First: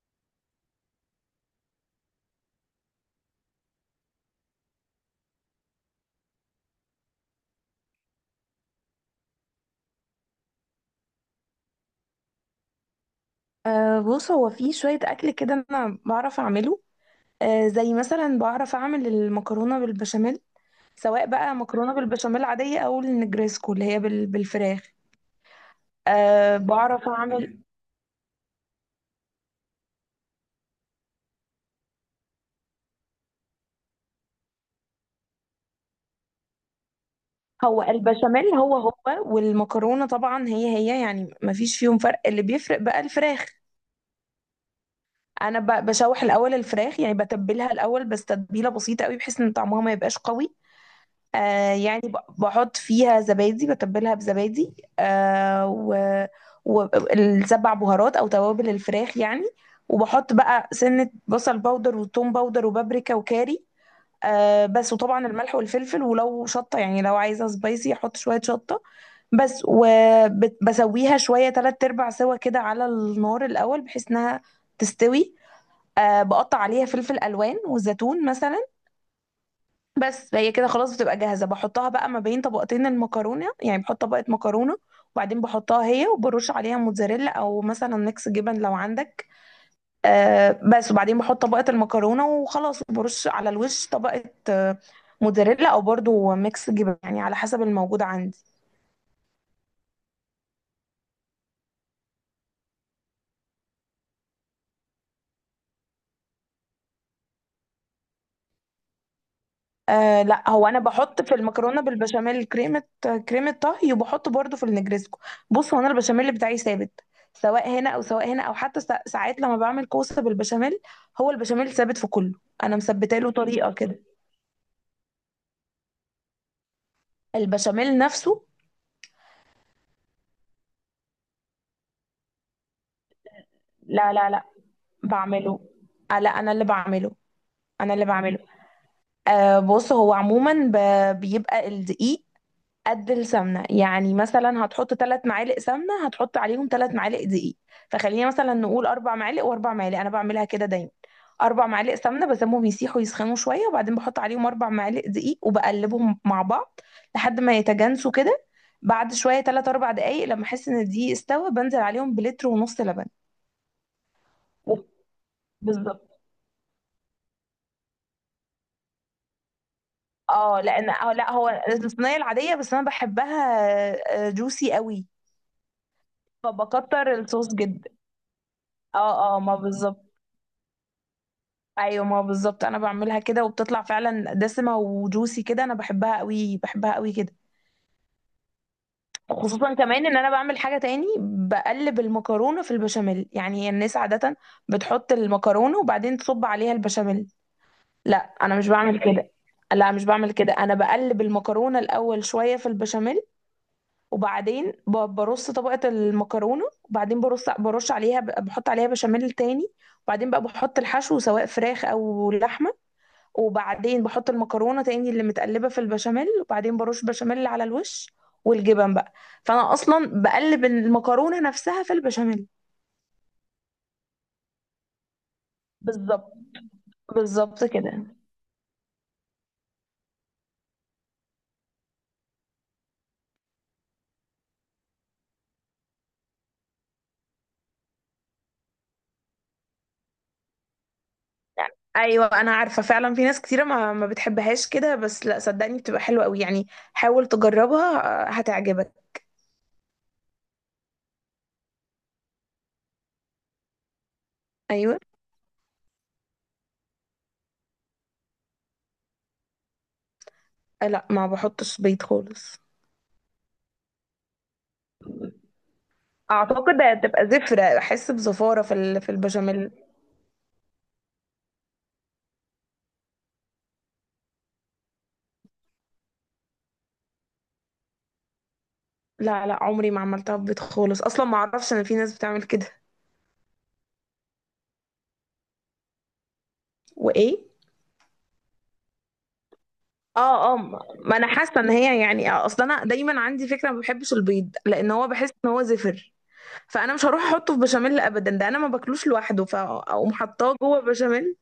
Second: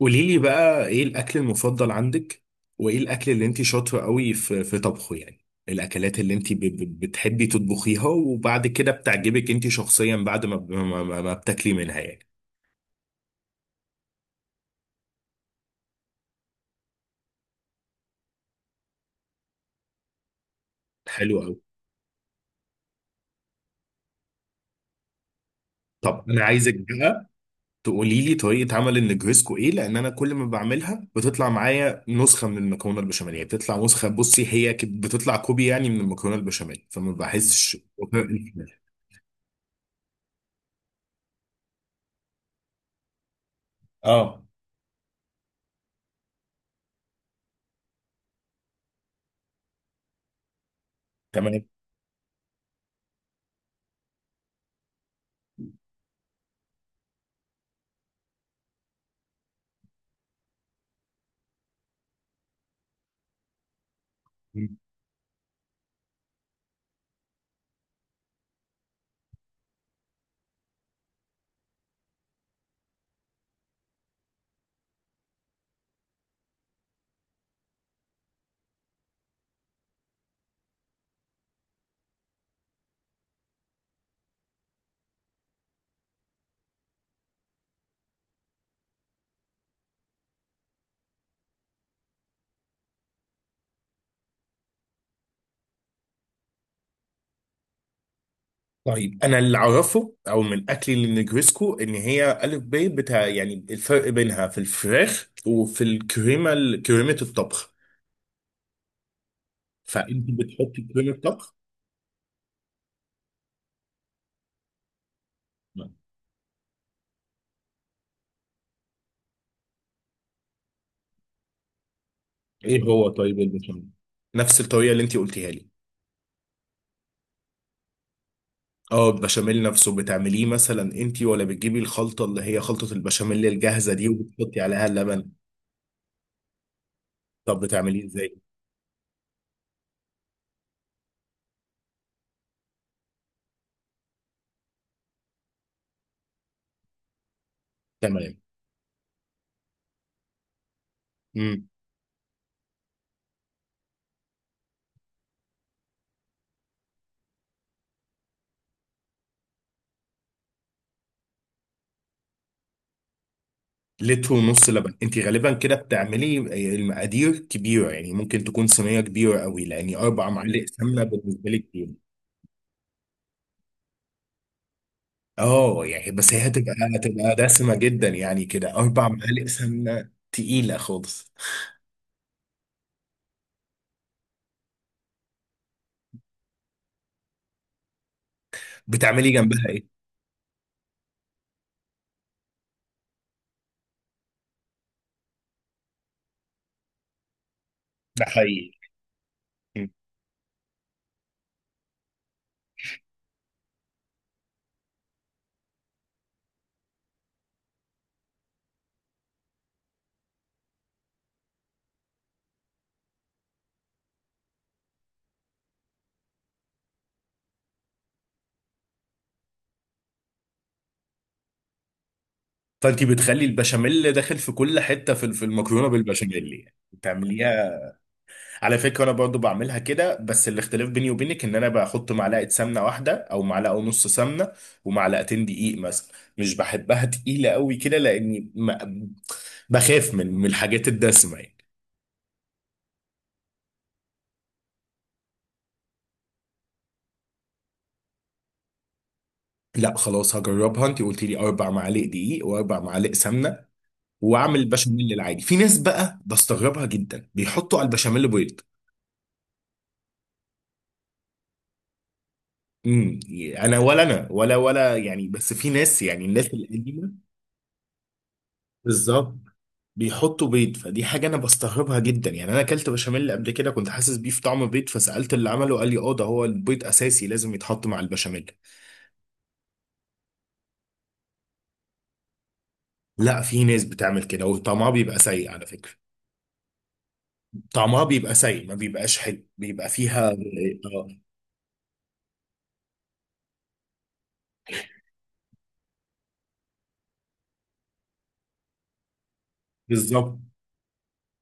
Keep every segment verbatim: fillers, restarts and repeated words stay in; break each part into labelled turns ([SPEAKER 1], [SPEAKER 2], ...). [SPEAKER 1] قولي لي بقى ايه الاكل المفضل عندك؟ وايه الاكل اللي انت شاطره قوي في في طبخه؟ يعني الاكلات اللي انت ب- ب- بتحبي تطبخيها وبعد كده بتعجبك انت شخصيا بعد ما ب- ما, ما ما بتاكلي منها يعني.
[SPEAKER 2] أه بص، هو في شوية أكل كده أنا بعرف أعمله. أه زي مثلا بعرف أعمل المكرونة بالبشاميل، سواء
[SPEAKER 1] حلو
[SPEAKER 2] بقى
[SPEAKER 1] قوي.
[SPEAKER 2] مكرونة بالبشاميل عادية أو النجريسكو اللي هي بال- بالفراخ.
[SPEAKER 1] طب انا
[SPEAKER 2] أه،
[SPEAKER 1] عايزك
[SPEAKER 2] بعرف
[SPEAKER 1] بقى
[SPEAKER 2] أعمل.
[SPEAKER 1] تقولي لي طريقه عمل النجريسكو ايه، لان انا كل ما بعملها بتطلع معايا نسخه من المكرونه البشاميل، يعني، بتطلع نسخه، بصي هي ك- بتطلع كوبي يعني من المكرونه البشاميل فما بحسش.
[SPEAKER 2] هو البشاميل هو هو، والمكرونة طبعا هي هي، يعني مفيش فيهم فرق، اللي بيفرق بقى الفراخ.
[SPEAKER 1] اه،
[SPEAKER 2] أنا ب- بشوح الأول الفراخ، يعني بتبلها الأول بس تتبيلة بسيطة قوي بحيث إن طعمها ما يبقاش قوي.
[SPEAKER 1] تمام.
[SPEAKER 2] آه يعني ب- بحط فيها زبادي، بتبلها بزبادي. آه و والسبع بهارات او توابل الفراخ يعني، وبحط بقى سنة بصل باودر وثوم باودر وبابريكا وكاري. آه بس، وطبعا الملح والفلفل، ولو شطة يعني لو عايزة سبايسي احط شوية شطة. بس، وبسويها شوية تلات ارباع سوا كده على النار الاول بحيث انها تستوي. آه بقطع عليها فلفل الوان وزيتون مثلا. بس، هي كده خلاص بتبقى جاهزة، بحطها بقى ما بين طبقتين المكرونة، يعني بحط طبقة مكرونة وبعدين بحطها هي وبرش عليها موتزاريلا او مثلا ميكس جبن لو عندك. آه بس، وبعدين بحط طبقة المكرونة وخلاص، وبرش على الوش طبقة، آه موتزاريلا او برضو ميكس جبن يعني على حسب الموجود عندي.
[SPEAKER 1] طيب انا اللي اعرفه او من اكلي للنجريسكو ان هي الف ب بتاع، يعني الفرق بينها في الفراخ وفي الكريمه ال- كريمه الطبخ،
[SPEAKER 2] آه
[SPEAKER 1] فانت
[SPEAKER 2] لا، هو انا
[SPEAKER 1] بتحطي كريمه
[SPEAKER 2] بحط في
[SPEAKER 1] طبخ؟
[SPEAKER 2] المكرونه بالبشاميل كريمه كريمه طهي، وبحط برضو في النجريسكو. بص، هو انا
[SPEAKER 1] نعم.
[SPEAKER 2] البشاميل بتاعي ثابت، سواء هنا او سواء هنا او حتى سا- ساعات لما بعمل كوسه بالبشاميل، هو البشاميل ثابت في كله، انا
[SPEAKER 1] ايه هو
[SPEAKER 2] مثبته له
[SPEAKER 1] طيب
[SPEAKER 2] طريقه
[SPEAKER 1] البشاميل
[SPEAKER 2] كده.
[SPEAKER 1] نفس الطريقه اللي انت قلتيها لي؟
[SPEAKER 2] البشاميل نفسه.
[SPEAKER 1] اه البشاميل نفسه بتعمليه مثلا انت، ولا بتجيبي الخلطه اللي هي خلطه البشاميل الجاهزه دي
[SPEAKER 2] لا لا لا،
[SPEAKER 1] وبتحطي عليها اللبن؟
[SPEAKER 2] بعمله. آه، لا، انا اللي بعمله،
[SPEAKER 1] طب
[SPEAKER 2] انا
[SPEAKER 1] بتعمليه
[SPEAKER 2] اللي
[SPEAKER 1] ازاي؟
[SPEAKER 2] بعمله. آه بص، هو عموما ب- بيبقى الدقيق قد السمنه، يعني مثلا هتحط ثلاث معالق سمنه هتحط عليهم ثلاث معالق دقيق، فخلينا
[SPEAKER 1] تمام.
[SPEAKER 2] مثلا نقول اربع معالق واربع معالق، انا بعملها كده دايما. اربع
[SPEAKER 1] مم.
[SPEAKER 2] معالق سمنه بسيبهم يسيحوا يسخنوا شويه، وبعدين بحط عليهم اربع معالق دقيق وبقلبهم مع بعض لحد ما يتجانسوا كده. بعد شويه ثلاث اربع دقائق لما احس ان الدقيق استوى بنزل عليهم بلتر ونص لبن.
[SPEAKER 1] لتر ونص
[SPEAKER 2] و-
[SPEAKER 1] لبن انت غالبا كده
[SPEAKER 2] بالظبط.
[SPEAKER 1] بتعملي؟ المقادير كبيره يعني، ممكن تكون صينيه كبيره قوي، لان اربع
[SPEAKER 2] اه
[SPEAKER 1] معالق
[SPEAKER 2] لان
[SPEAKER 1] سمنه
[SPEAKER 2] اه لا،
[SPEAKER 1] بالنسبه لي
[SPEAKER 2] هو
[SPEAKER 1] كتير.
[SPEAKER 2] الصينيه العاديه، بس انا بحبها جوسي قوي،
[SPEAKER 1] اه يعني، بس هي هتبقى،
[SPEAKER 2] فبكتر
[SPEAKER 1] هتبقى
[SPEAKER 2] الصوص
[SPEAKER 1] دسمه
[SPEAKER 2] جدا.
[SPEAKER 1] جدا يعني كده، اربع
[SPEAKER 2] اه اه،
[SPEAKER 1] معالق
[SPEAKER 2] ما بالظبط.
[SPEAKER 1] سمنه تقيله خالص.
[SPEAKER 2] ايوه، ما هو بالظبط، انا بعملها كده وبتطلع فعلا دسمه وجوسي كده، انا بحبها قوي بحبها قوي كده.
[SPEAKER 1] بتعملي جنبها
[SPEAKER 2] خصوصا
[SPEAKER 1] ايه؟
[SPEAKER 2] كمان ان انا بعمل حاجه تاني، بقلب المكرونه في البشاميل. يعني الناس عاده بتحط المكرونه وبعدين تصب عليها البشاميل، لا
[SPEAKER 1] ده
[SPEAKER 2] انا مش
[SPEAKER 1] حقيقي.
[SPEAKER 2] بعمل كده. لا، مش بعمل كده، انا بقلب المكرونه الاول شويه في البشاميل، وبعدين ب- برص طبقه المكرونه، وبعدين برص برش عليها بحط عليها بشاميل تاني، وبعدين بقى بحط الحشو سواء فراخ او لحمه، وبعدين بحط المكرونه تاني اللي متقلبه في البشاميل، وبعدين برش بشاميل على الوش والجبن بقى. فانا اصلا بقلب المكرونه نفسها في البشاميل.
[SPEAKER 1] فانت بتخلي البشاميل داخل في كل حته في في المكرونه
[SPEAKER 2] بالظبط،
[SPEAKER 1] بالبشاميل، يعني
[SPEAKER 2] بالظبط
[SPEAKER 1] بتعمليها.
[SPEAKER 2] كده.
[SPEAKER 1] على فكرة أنا برضو بعملها كده، بس الاختلاف بيني وبينك إن أنا بحط معلقة سمنة واحدة أو معلقة ونص سمنة، ومعلقتين دقيق مثلا. مش بحبها تقيلة قوي كده لأني ما بخاف من من الحاجات الدسمة يعني.
[SPEAKER 2] ايوه، انا عارفه فعلا في ناس كتيره ما ما بتحبهاش كده، بس لا صدقني بتبقى حلوه قوي يعني، حاول تجربها. آه، هتعجبك.
[SPEAKER 1] لا خلاص هجربها، أنت قلت لي أربع معالق دقيق وأربع معالق سمنة، وأعمل
[SPEAKER 2] ايوه.
[SPEAKER 1] بشاميل العادي. في ناس بقى بستغربها جدا بيحطوا على البشاميل بيض.
[SPEAKER 2] آه، لا، ما بحطش بيض خالص.
[SPEAKER 1] امم، انا ولا، انا ولا ولا يعني، بس في ناس، يعني الناس
[SPEAKER 2] اعتقد
[SPEAKER 1] القديمه
[SPEAKER 2] هتبقى زفره، احس بزفاره في ال- في
[SPEAKER 1] بالظبط
[SPEAKER 2] البشاميل.
[SPEAKER 1] بيحطوا بيض، فدي حاجة أنا بستغربها جدا. يعني أنا أكلت بشاميل قبل كده كنت حاسس بيه في طعم بيض، فسألت اللي عمله قال لي أه ده هو البيض أساسي لازم يتحط مع البشاميل.
[SPEAKER 2] لا لا، عمري ما عملتها ببيض خالص، اصلا ما اعرفش ان في ناس بتعمل كده.
[SPEAKER 1] لا في ناس بتعمل كده وطعمها بيبقى سيء على فكرة.
[SPEAKER 2] وايه.
[SPEAKER 1] طعمها بيبقى سيء ما بيبقاش حلو، بيبقى فيها
[SPEAKER 2] اه اه، ما ما
[SPEAKER 1] آه،
[SPEAKER 2] انا حاسه ان هي، يعني اصل انا دايما عندي فكره ما بحبش البيض لان هو بحس ان هو زفر، فانا مش هروح احطه في بشاميل ابدا، ده انا ما باكلوش لوحده فاقوم
[SPEAKER 1] بالظبط.
[SPEAKER 2] حطاه جوه بشاميل.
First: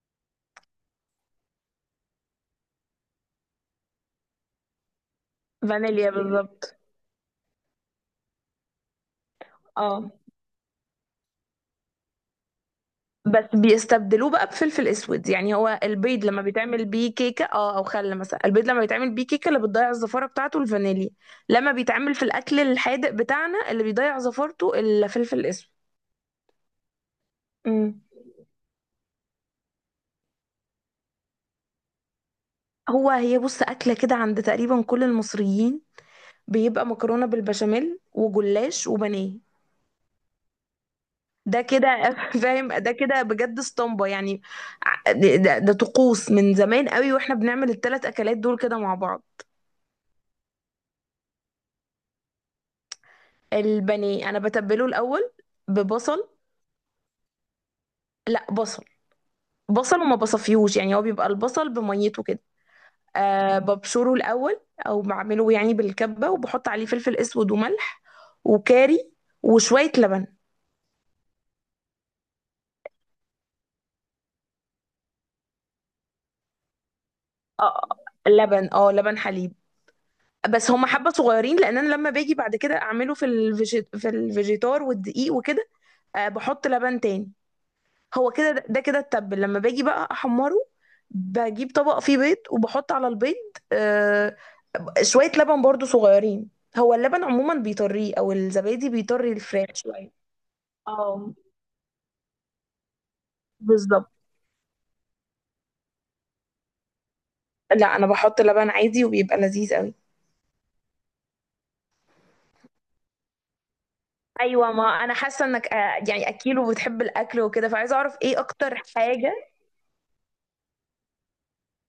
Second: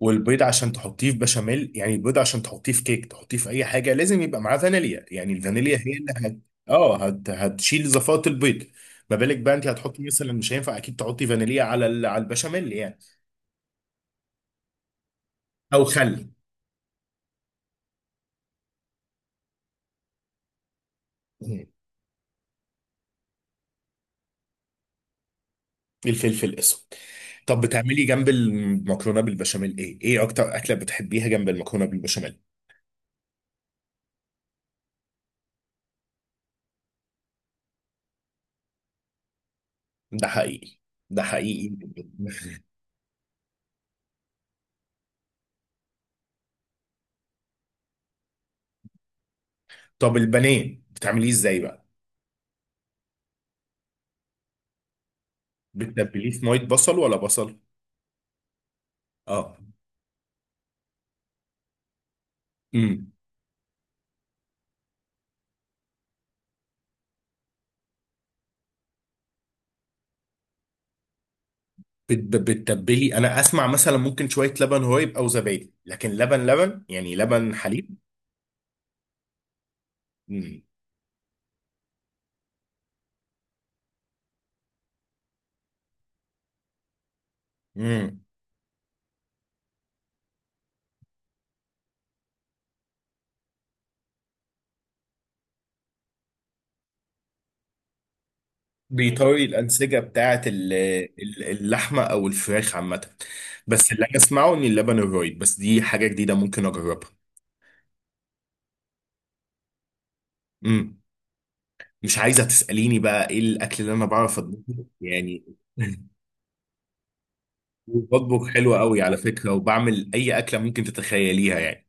[SPEAKER 1] والبيض عشان تحطيه في بشاميل، يعني البيض عشان تحطيه في كيك، تحطيه في أي حاجة لازم يبقى معاه فانيليا، يعني الفانيليا هي
[SPEAKER 2] فانيليا
[SPEAKER 1] اللي هت...
[SPEAKER 2] بالظبط.
[SPEAKER 1] أه هت... هتشيل زفاة البيض. ما بالك بقى أنت هتحطي
[SPEAKER 2] اه
[SPEAKER 1] مثلا، مش هينفع أكيد تحطي فانيليا على ال... على البشاميل يعني.
[SPEAKER 2] بس بيستبدلوه بقى بفلفل اسود، يعني هو
[SPEAKER 1] او خل.
[SPEAKER 2] البيض لما بيتعمل بيه كيكه، اه، او خل مثلا، البيض لما بيتعمل بيه كيكه اللي بتضيع الزفاره بتاعته الفانيليا. لما بيتعمل في الاكل الحادق بتاعنا اللي بيضيع زفارته الفلفل
[SPEAKER 1] الفلفل الاسود. طب
[SPEAKER 2] الاسود.
[SPEAKER 1] بتعملي جنب المكرونه بالبشاميل ايه؟ ايه اكتر اكله بتحبيها جنب المكرونه بالبشاميل؟
[SPEAKER 2] هو هي بص أكلة كده عند تقريبا كل المصريين، بيبقى مكرونة بالبشاميل وجلاش وبانيه.
[SPEAKER 1] ده حقيقي. ده
[SPEAKER 2] ده
[SPEAKER 1] حقيقي.
[SPEAKER 2] كده فاهم، ده كده بجد اسطمبة يعني. ع- ده, ده ده طقوس من زمان قوي، واحنا بنعمل التلات أكلات دول كده مع بعض.
[SPEAKER 1] طب البانيه بتعمليه ازاي بقى؟
[SPEAKER 2] البانيه أنا بتبله الأول ببصل.
[SPEAKER 1] بتتبليه في ميه بصل ولا بصل؟
[SPEAKER 2] لا، بصل.
[SPEAKER 1] اه.
[SPEAKER 2] بصل وما بصفيهوش، يعني هو بيبقى البصل بميته كده.
[SPEAKER 1] امم.
[SPEAKER 2] أه ببشره الأول، أو بعمله يعني بالكبة، وبحط عليه فلفل أسود وملح وكاري وشوية لبن.
[SPEAKER 1] بت- بتتبلي، انا اسمع مثلا ممكن شويه لبن رايب او زبادي، لكن لبن لبن، يعني لبن
[SPEAKER 2] اه.
[SPEAKER 1] حليب؟
[SPEAKER 2] آه، لبن اه لبن حليب. بس هم حبة صغيرين لان انا لما باجي بعد كده اعمله في الفيجي... في الفيجيتار والدقيق وكده. آه بحط لبن تاني.
[SPEAKER 1] امم.
[SPEAKER 2] هو كده، ده ده كده التبل، لما باجي بقى احمره، بجيب طبق فيه بيض وبحط على البيض آه شوية لبن برضو صغيرين. هو اللبن عموما بيطريه او الزبادي بيطري
[SPEAKER 1] بيطري
[SPEAKER 2] الفراخ
[SPEAKER 1] الأنسجة
[SPEAKER 2] شوية.
[SPEAKER 1] بتاعة ال-
[SPEAKER 2] اه،
[SPEAKER 1] ال- اللحمة أو الفراخ عامة. بس اللي
[SPEAKER 2] بالظبط.
[SPEAKER 1] أنا أسمعه إن اللبن الرايب، بس دي حاجة جديدة ممكن أجربها.
[SPEAKER 2] لا انا بحط لبن عادي وبيبقى لذيذ قوي.
[SPEAKER 1] امم. مش عايزة تسأليني بقى إيه الأكل اللي أنا بعرف
[SPEAKER 2] ايوه،
[SPEAKER 1] أطبخه
[SPEAKER 2] ما انا
[SPEAKER 1] يعني؟
[SPEAKER 2] حاسه انك آه، يعني اكيل وبتحب الاكل وكده، فعايزه اعرف ايه
[SPEAKER 1] بطبخ حلو
[SPEAKER 2] اكتر
[SPEAKER 1] قوي على
[SPEAKER 2] حاجه.
[SPEAKER 1] فكرة، وبعمل أي أكلة ممكن تتخيليها يعني.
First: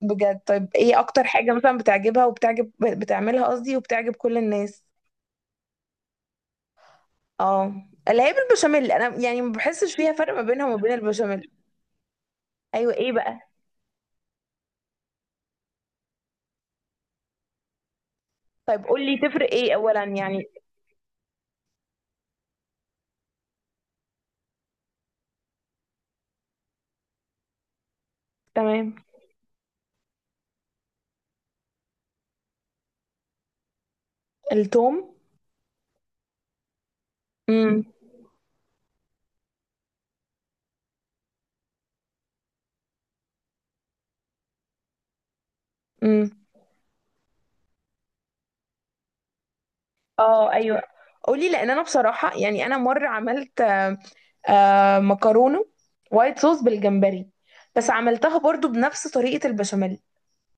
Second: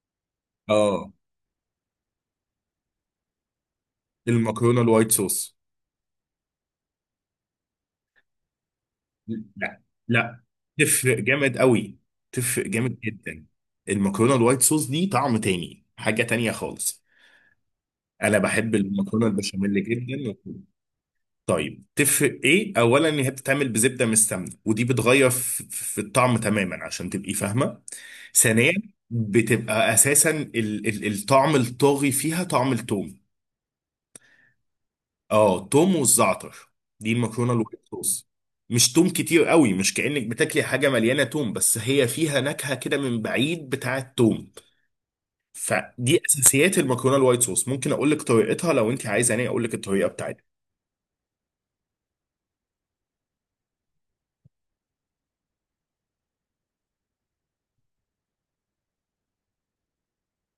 [SPEAKER 2] بجد؟ طيب ايه
[SPEAKER 1] آه،
[SPEAKER 2] اكتر حاجه مثلا بتعجبها وبتعجب بتعملها قصدي، وبتعجب كل
[SPEAKER 1] المكرونة
[SPEAKER 2] الناس.
[SPEAKER 1] الوايت صوص.
[SPEAKER 2] اه، اللي هي بالبشاميل. انا يعني ما
[SPEAKER 1] لا.
[SPEAKER 2] بحسش فيها فرق ما
[SPEAKER 1] لا.
[SPEAKER 2] بينها وما بين
[SPEAKER 1] تفرق
[SPEAKER 2] البشاميل.
[SPEAKER 1] جامد قوي. تفرق
[SPEAKER 2] ايوه،
[SPEAKER 1] جامد
[SPEAKER 2] ايه
[SPEAKER 1] جدا.
[SPEAKER 2] بقى؟
[SPEAKER 1] المكرونة الوايت صوص دي طعم تاني، حاجة تانية خالص. انا بحب
[SPEAKER 2] طيب قول لي
[SPEAKER 1] المكرونه
[SPEAKER 2] تفرق ايه
[SPEAKER 1] البشاميل
[SPEAKER 2] اولا
[SPEAKER 1] جدا.
[SPEAKER 2] يعني.
[SPEAKER 1] طيب تفرق ايه اولا؟ ان هي بتتعمل بزبده مش سمنه، ودي بتغير في, في الطعم تماما عشان تبقي فاهمه. ثانيا
[SPEAKER 2] تمام.
[SPEAKER 1] بتبقى اساسا ال ال الطعم الطاغي فيها طعم التوم.
[SPEAKER 2] التوم.
[SPEAKER 1] اه توم والزعتر. دي المكرونه الوايت
[SPEAKER 2] امم.
[SPEAKER 1] صوص. مش توم كتير قوي، مش كأنك بتاكلي حاجه مليانه توم، بس هي فيها نكهه كده من بعيد بتاعه توم. فدي
[SPEAKER 2] امم.
[SPEAKER 1] اساسيات المكرونه الوايت صوص. ممكن اقول لك طريقتها لو انت عايزه، انا اقول لك الطريقه بتاعتها.
[SPEAKER 2] اه ايوه، قولي، لان انا بصراحه يعني انا مره عملت آه مكرونه وايت صوص بالجمبري، بس عملتها برضو بنفس طريقه البشاميل.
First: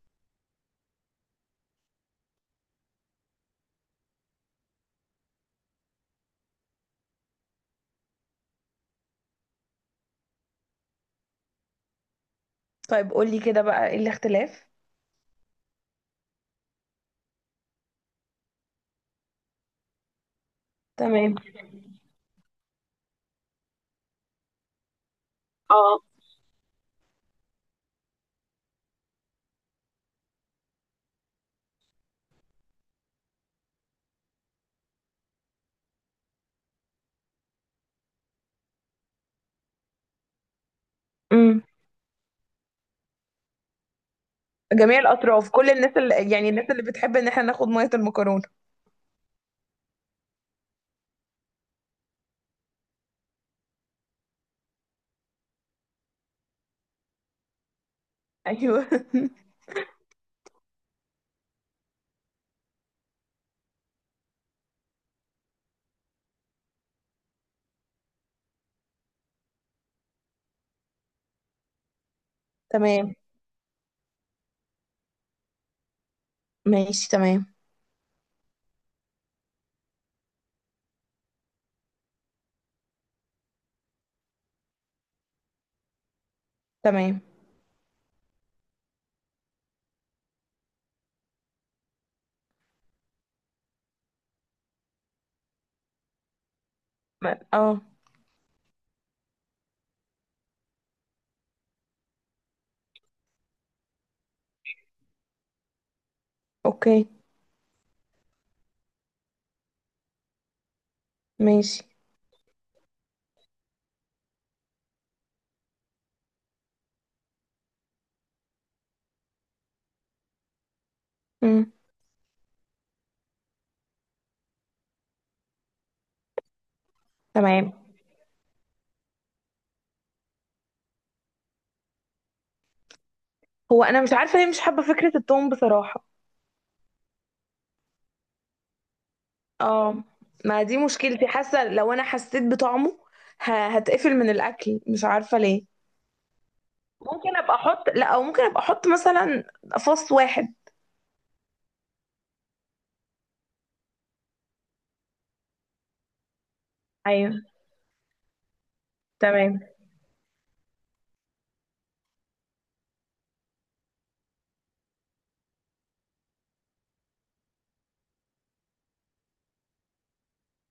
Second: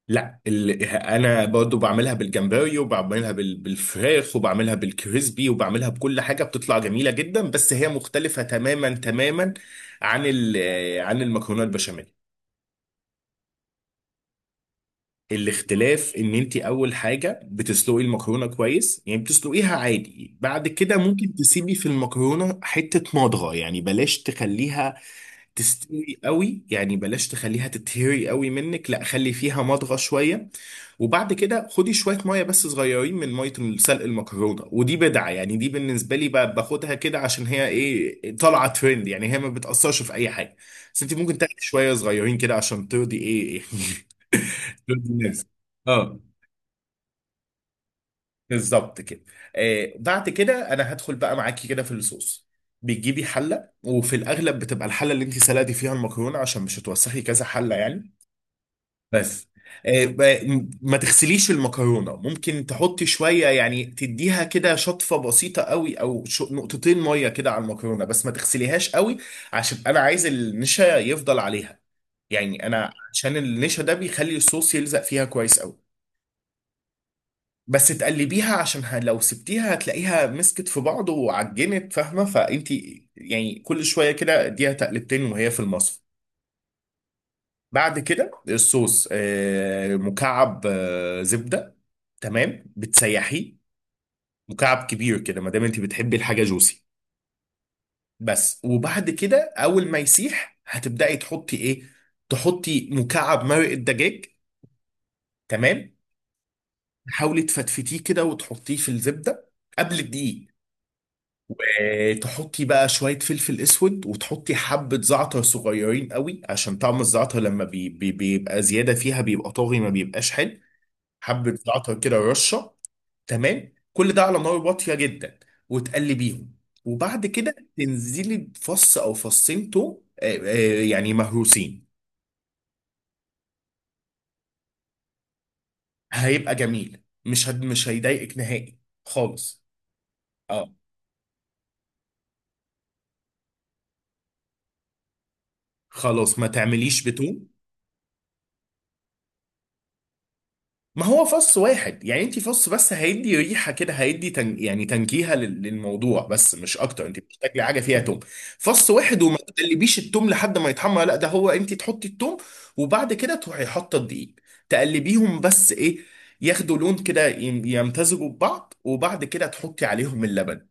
[SPEAKER 1] لا ال... انا برضو بعملها بالجمبري وبعملها بال... بالفراخ وبعملها بالكريسبي وبعملها بكل حاجه، بتطلع جميله جدا، بس هي مختلفه تماما تماما عن ال... عن المكرونه البشاميل.
[SPEAKER 2] طيب قولي كده بقى ايه الاختلاف؟
[SPEAKER 1] الاختلاف ان انت اول حاجه بتسلقي المكرونه كويس، يعني بتسلقيها عادي، بعد كده ممكن
[SPEAKER 2] تمام.
[SPEAKER 1] تسيبي في المكرونه حته مضغه، يعني بلاش تخليها
[SPEAKER 2] اه.
[SPEAKER 1] تستوي قوي، يعني بلاش تخليها تتهري قوي منك، لا خلي فيها مضغه شويه. وبعد كده خدي شويه ميه، بس صغيرين، من ميه سلق المكرونه، ودي بدعه يعني، دي بالنسبه لي ب- باخدها كده عشان هي ايه، طالعه ترند يعني، هي ما بتاثرش في اي حاجه، بس انت ممكن تاخدي
[SPEAKER 2] امم.
[SPEAKER 1] شويه صغيرين كده عشان ترضي ايه،
[SPEAKER 2] جميع
[SPEAKER 1] ترضي الناس.
[SPEAKER 2] الاطراف، كل الناس
[SPEAKER 1] اه
[SPEAKER 2] اللي، يعني الناس اللي بتحب ان احنا ناخد ميه المكرونه.
[SPEAKER 1] بالظبط كده. آه بعد كده انا هدخل بقى معاكي كده في الصوص. بتجيبي حله، وفي الاغلب بتبقى الحله اللي انت سلقتي فيها المكرونه عشان مش هتوسخي كذا حله يعني.
[SPEAKER 2] ايوه.
[SPEAKER 1] بس آه، ب- ما تغسليش المكرونه، ممكن تحطي شويه، يعني تديها كده شطفه بسيطه قوي او شو- نقطتين ميه كده على المكرونه بس ما تغسليهاش قوي، عشان انا عايز النشا يفضل عليها. يعني انا
[SPEAKER 2] تمام.
[SPEAKER 1] عشان النشا ده بيخلي الصوص يلزق فيها كويس قوي.
[SPEAKER 2] ماشي، تمام.
[SPEAKER 1] بس تقلبيها عشان ه- لو سبتيها هتلاقيها مسكت في بعض وعجنت فاهمه، فانت يعني كل شويه كده اديها تقلبتين وهي في المصفى.
[SPEAKER 2] تمام.
[SPEAKER 1] بعد كده الصوص آه، مكعب آه، زبدة، تمام، بتسيحيه، مكعب كبير كده ما دام انت بتحبي الحاجة جوسي.
[SPEAKER 2] ما- اه
[SPEAKER 1] بس وبعد كده اول ما يسيح هتبدأي تحطي ايه، تحطي مكعب مرق الدجاج. تمام.
[SPEAKER 2] اوكي،
[SPEAKER 1] تحاولي تفتفتيه كده وتحطيه في الزبدة قبل الدقيق.
[SPEAKER 2] ماشي.
[SPEAKER 1] آه، تحطي بقى شوية فلفل اسود، وتحطي حبة زعتر صغيرين قوي، عشان طعم الزعتر لما بي بي بيبقى زيادة فيها بيبقى طاغي ما بيبقاش حلو. حبة
[SPEAKER 2] امم.
[SPEAKER 1] زعتر كده، رشة. تمام. كل ده على نار واطية جدا، وتقلبيهم. وبعد كده
[SPEAKER 2] تمام.
[SPEAKER 1] تنزلي بفص أو فصين توم آه، آه، يعني مهروسين.
[SPEAKER 2] هو انا مش عارفه ليه مش حابه فكره التوم بصراحه.
[SPEAKER 1] هيبقى جميل، مش هد... مش هيضايقك نهائي خالص.
[SPEAKER 2] اه، ما
[SPEAKER 1] اه
[SPEAKER 2] دي مشكلتي، حاسه لو انا حسيت بطعمه ه- هتقفل من الاكل مش عارفه ليه.
[SPEAKER 1] خلاص ما تعمليش
[SPEAKER 2] ممكن
[SPEAKER 1] بتوم.
[SPEAKER 2] ابقى احط لا او ممكن ابقى احط مثلا فص واحد.
[SPEAKER 1] ما هو فص واحد، يعني انت فص بس هيدي ريحه كده، هيدي تن... يعني تنكيهه لل- للموضوع بس مش اكتر، انت
[SPEAKER 2] ايوه.
[SPEAKER 1] مش تاكلي حاجه فيها توم. فص واحد، وما
[SPEAKER 2] تمام.
[SPEAKER 1] تقلبيش التوم لحد ما يتحمر، لا ده هو انت تحطي التوم وبعد كده تروحي حاطه الدقيق، تقلبيهم بس ايه، ياخدوا لون كده يم- يمتزجوا ببعض، وبعد كده تحطي عليهم اللبن.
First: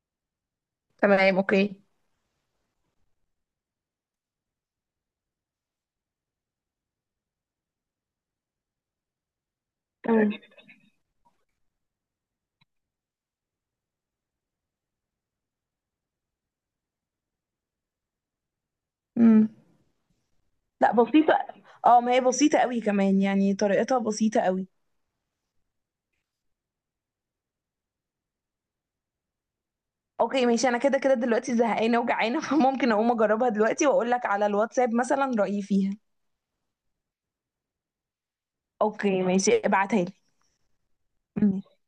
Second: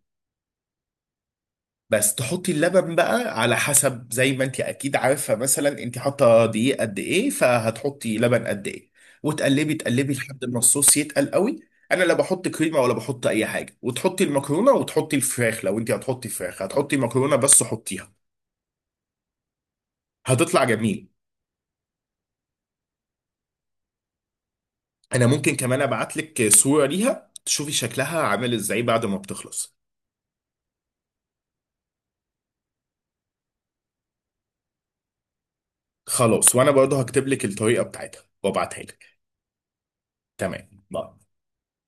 [SPEAKER 2] تمام. اوكي.
[SPEAKER 1] بس تحطي اللبن بقى على حسب، زي ما انت اكيد عارفه، مثلا انت حاطه دقيق قد ايه فهتحطي لبن قد ايه. وتقلبي تقلبي
[SPEAKER 2] تمام.
[SPEAKER 1] لحد ما الصوص يتقل قوي. انا لا بحط كريمه ولا بحط اي حاجه، وتحطي المكرونه وتحطي الفراخ لو انت هتحطي فراخ، هتحطي مكرونه بس حطيها،
[SPEAKER 2] امم.
[SPEAKER 1] هتطلع
[SPEAKER 2] لا،
[SPEAKER 1] جميل.
[SPEAKER 2] بسيطة. اه، ما هي بسيطة قوي كمان، يعني طريقتها بسيطة قوي.
[SPEAKER 1] انا ممكن كمان ابعت لك صوره ليها تشوفي شكلها عامل ازاي بعد ما بتخلص.
[SPEAKER 2] اوكي ماشي، انا كده كده دلوقتي زهقانة وجعانة فممكن اقوم اجربها دلوقتي واقول لك على الواتساب مثلا رأيي فيها.
[SPEAKER 1] خلاص وانا برضه هكتب لك الطريقه بتاعتها وابعتها لك.
[SPEAKER 2] اوكي ماشي، ابعتها
[SPEAKER 1] تمام. باي.
[SPEAKER 2] لي.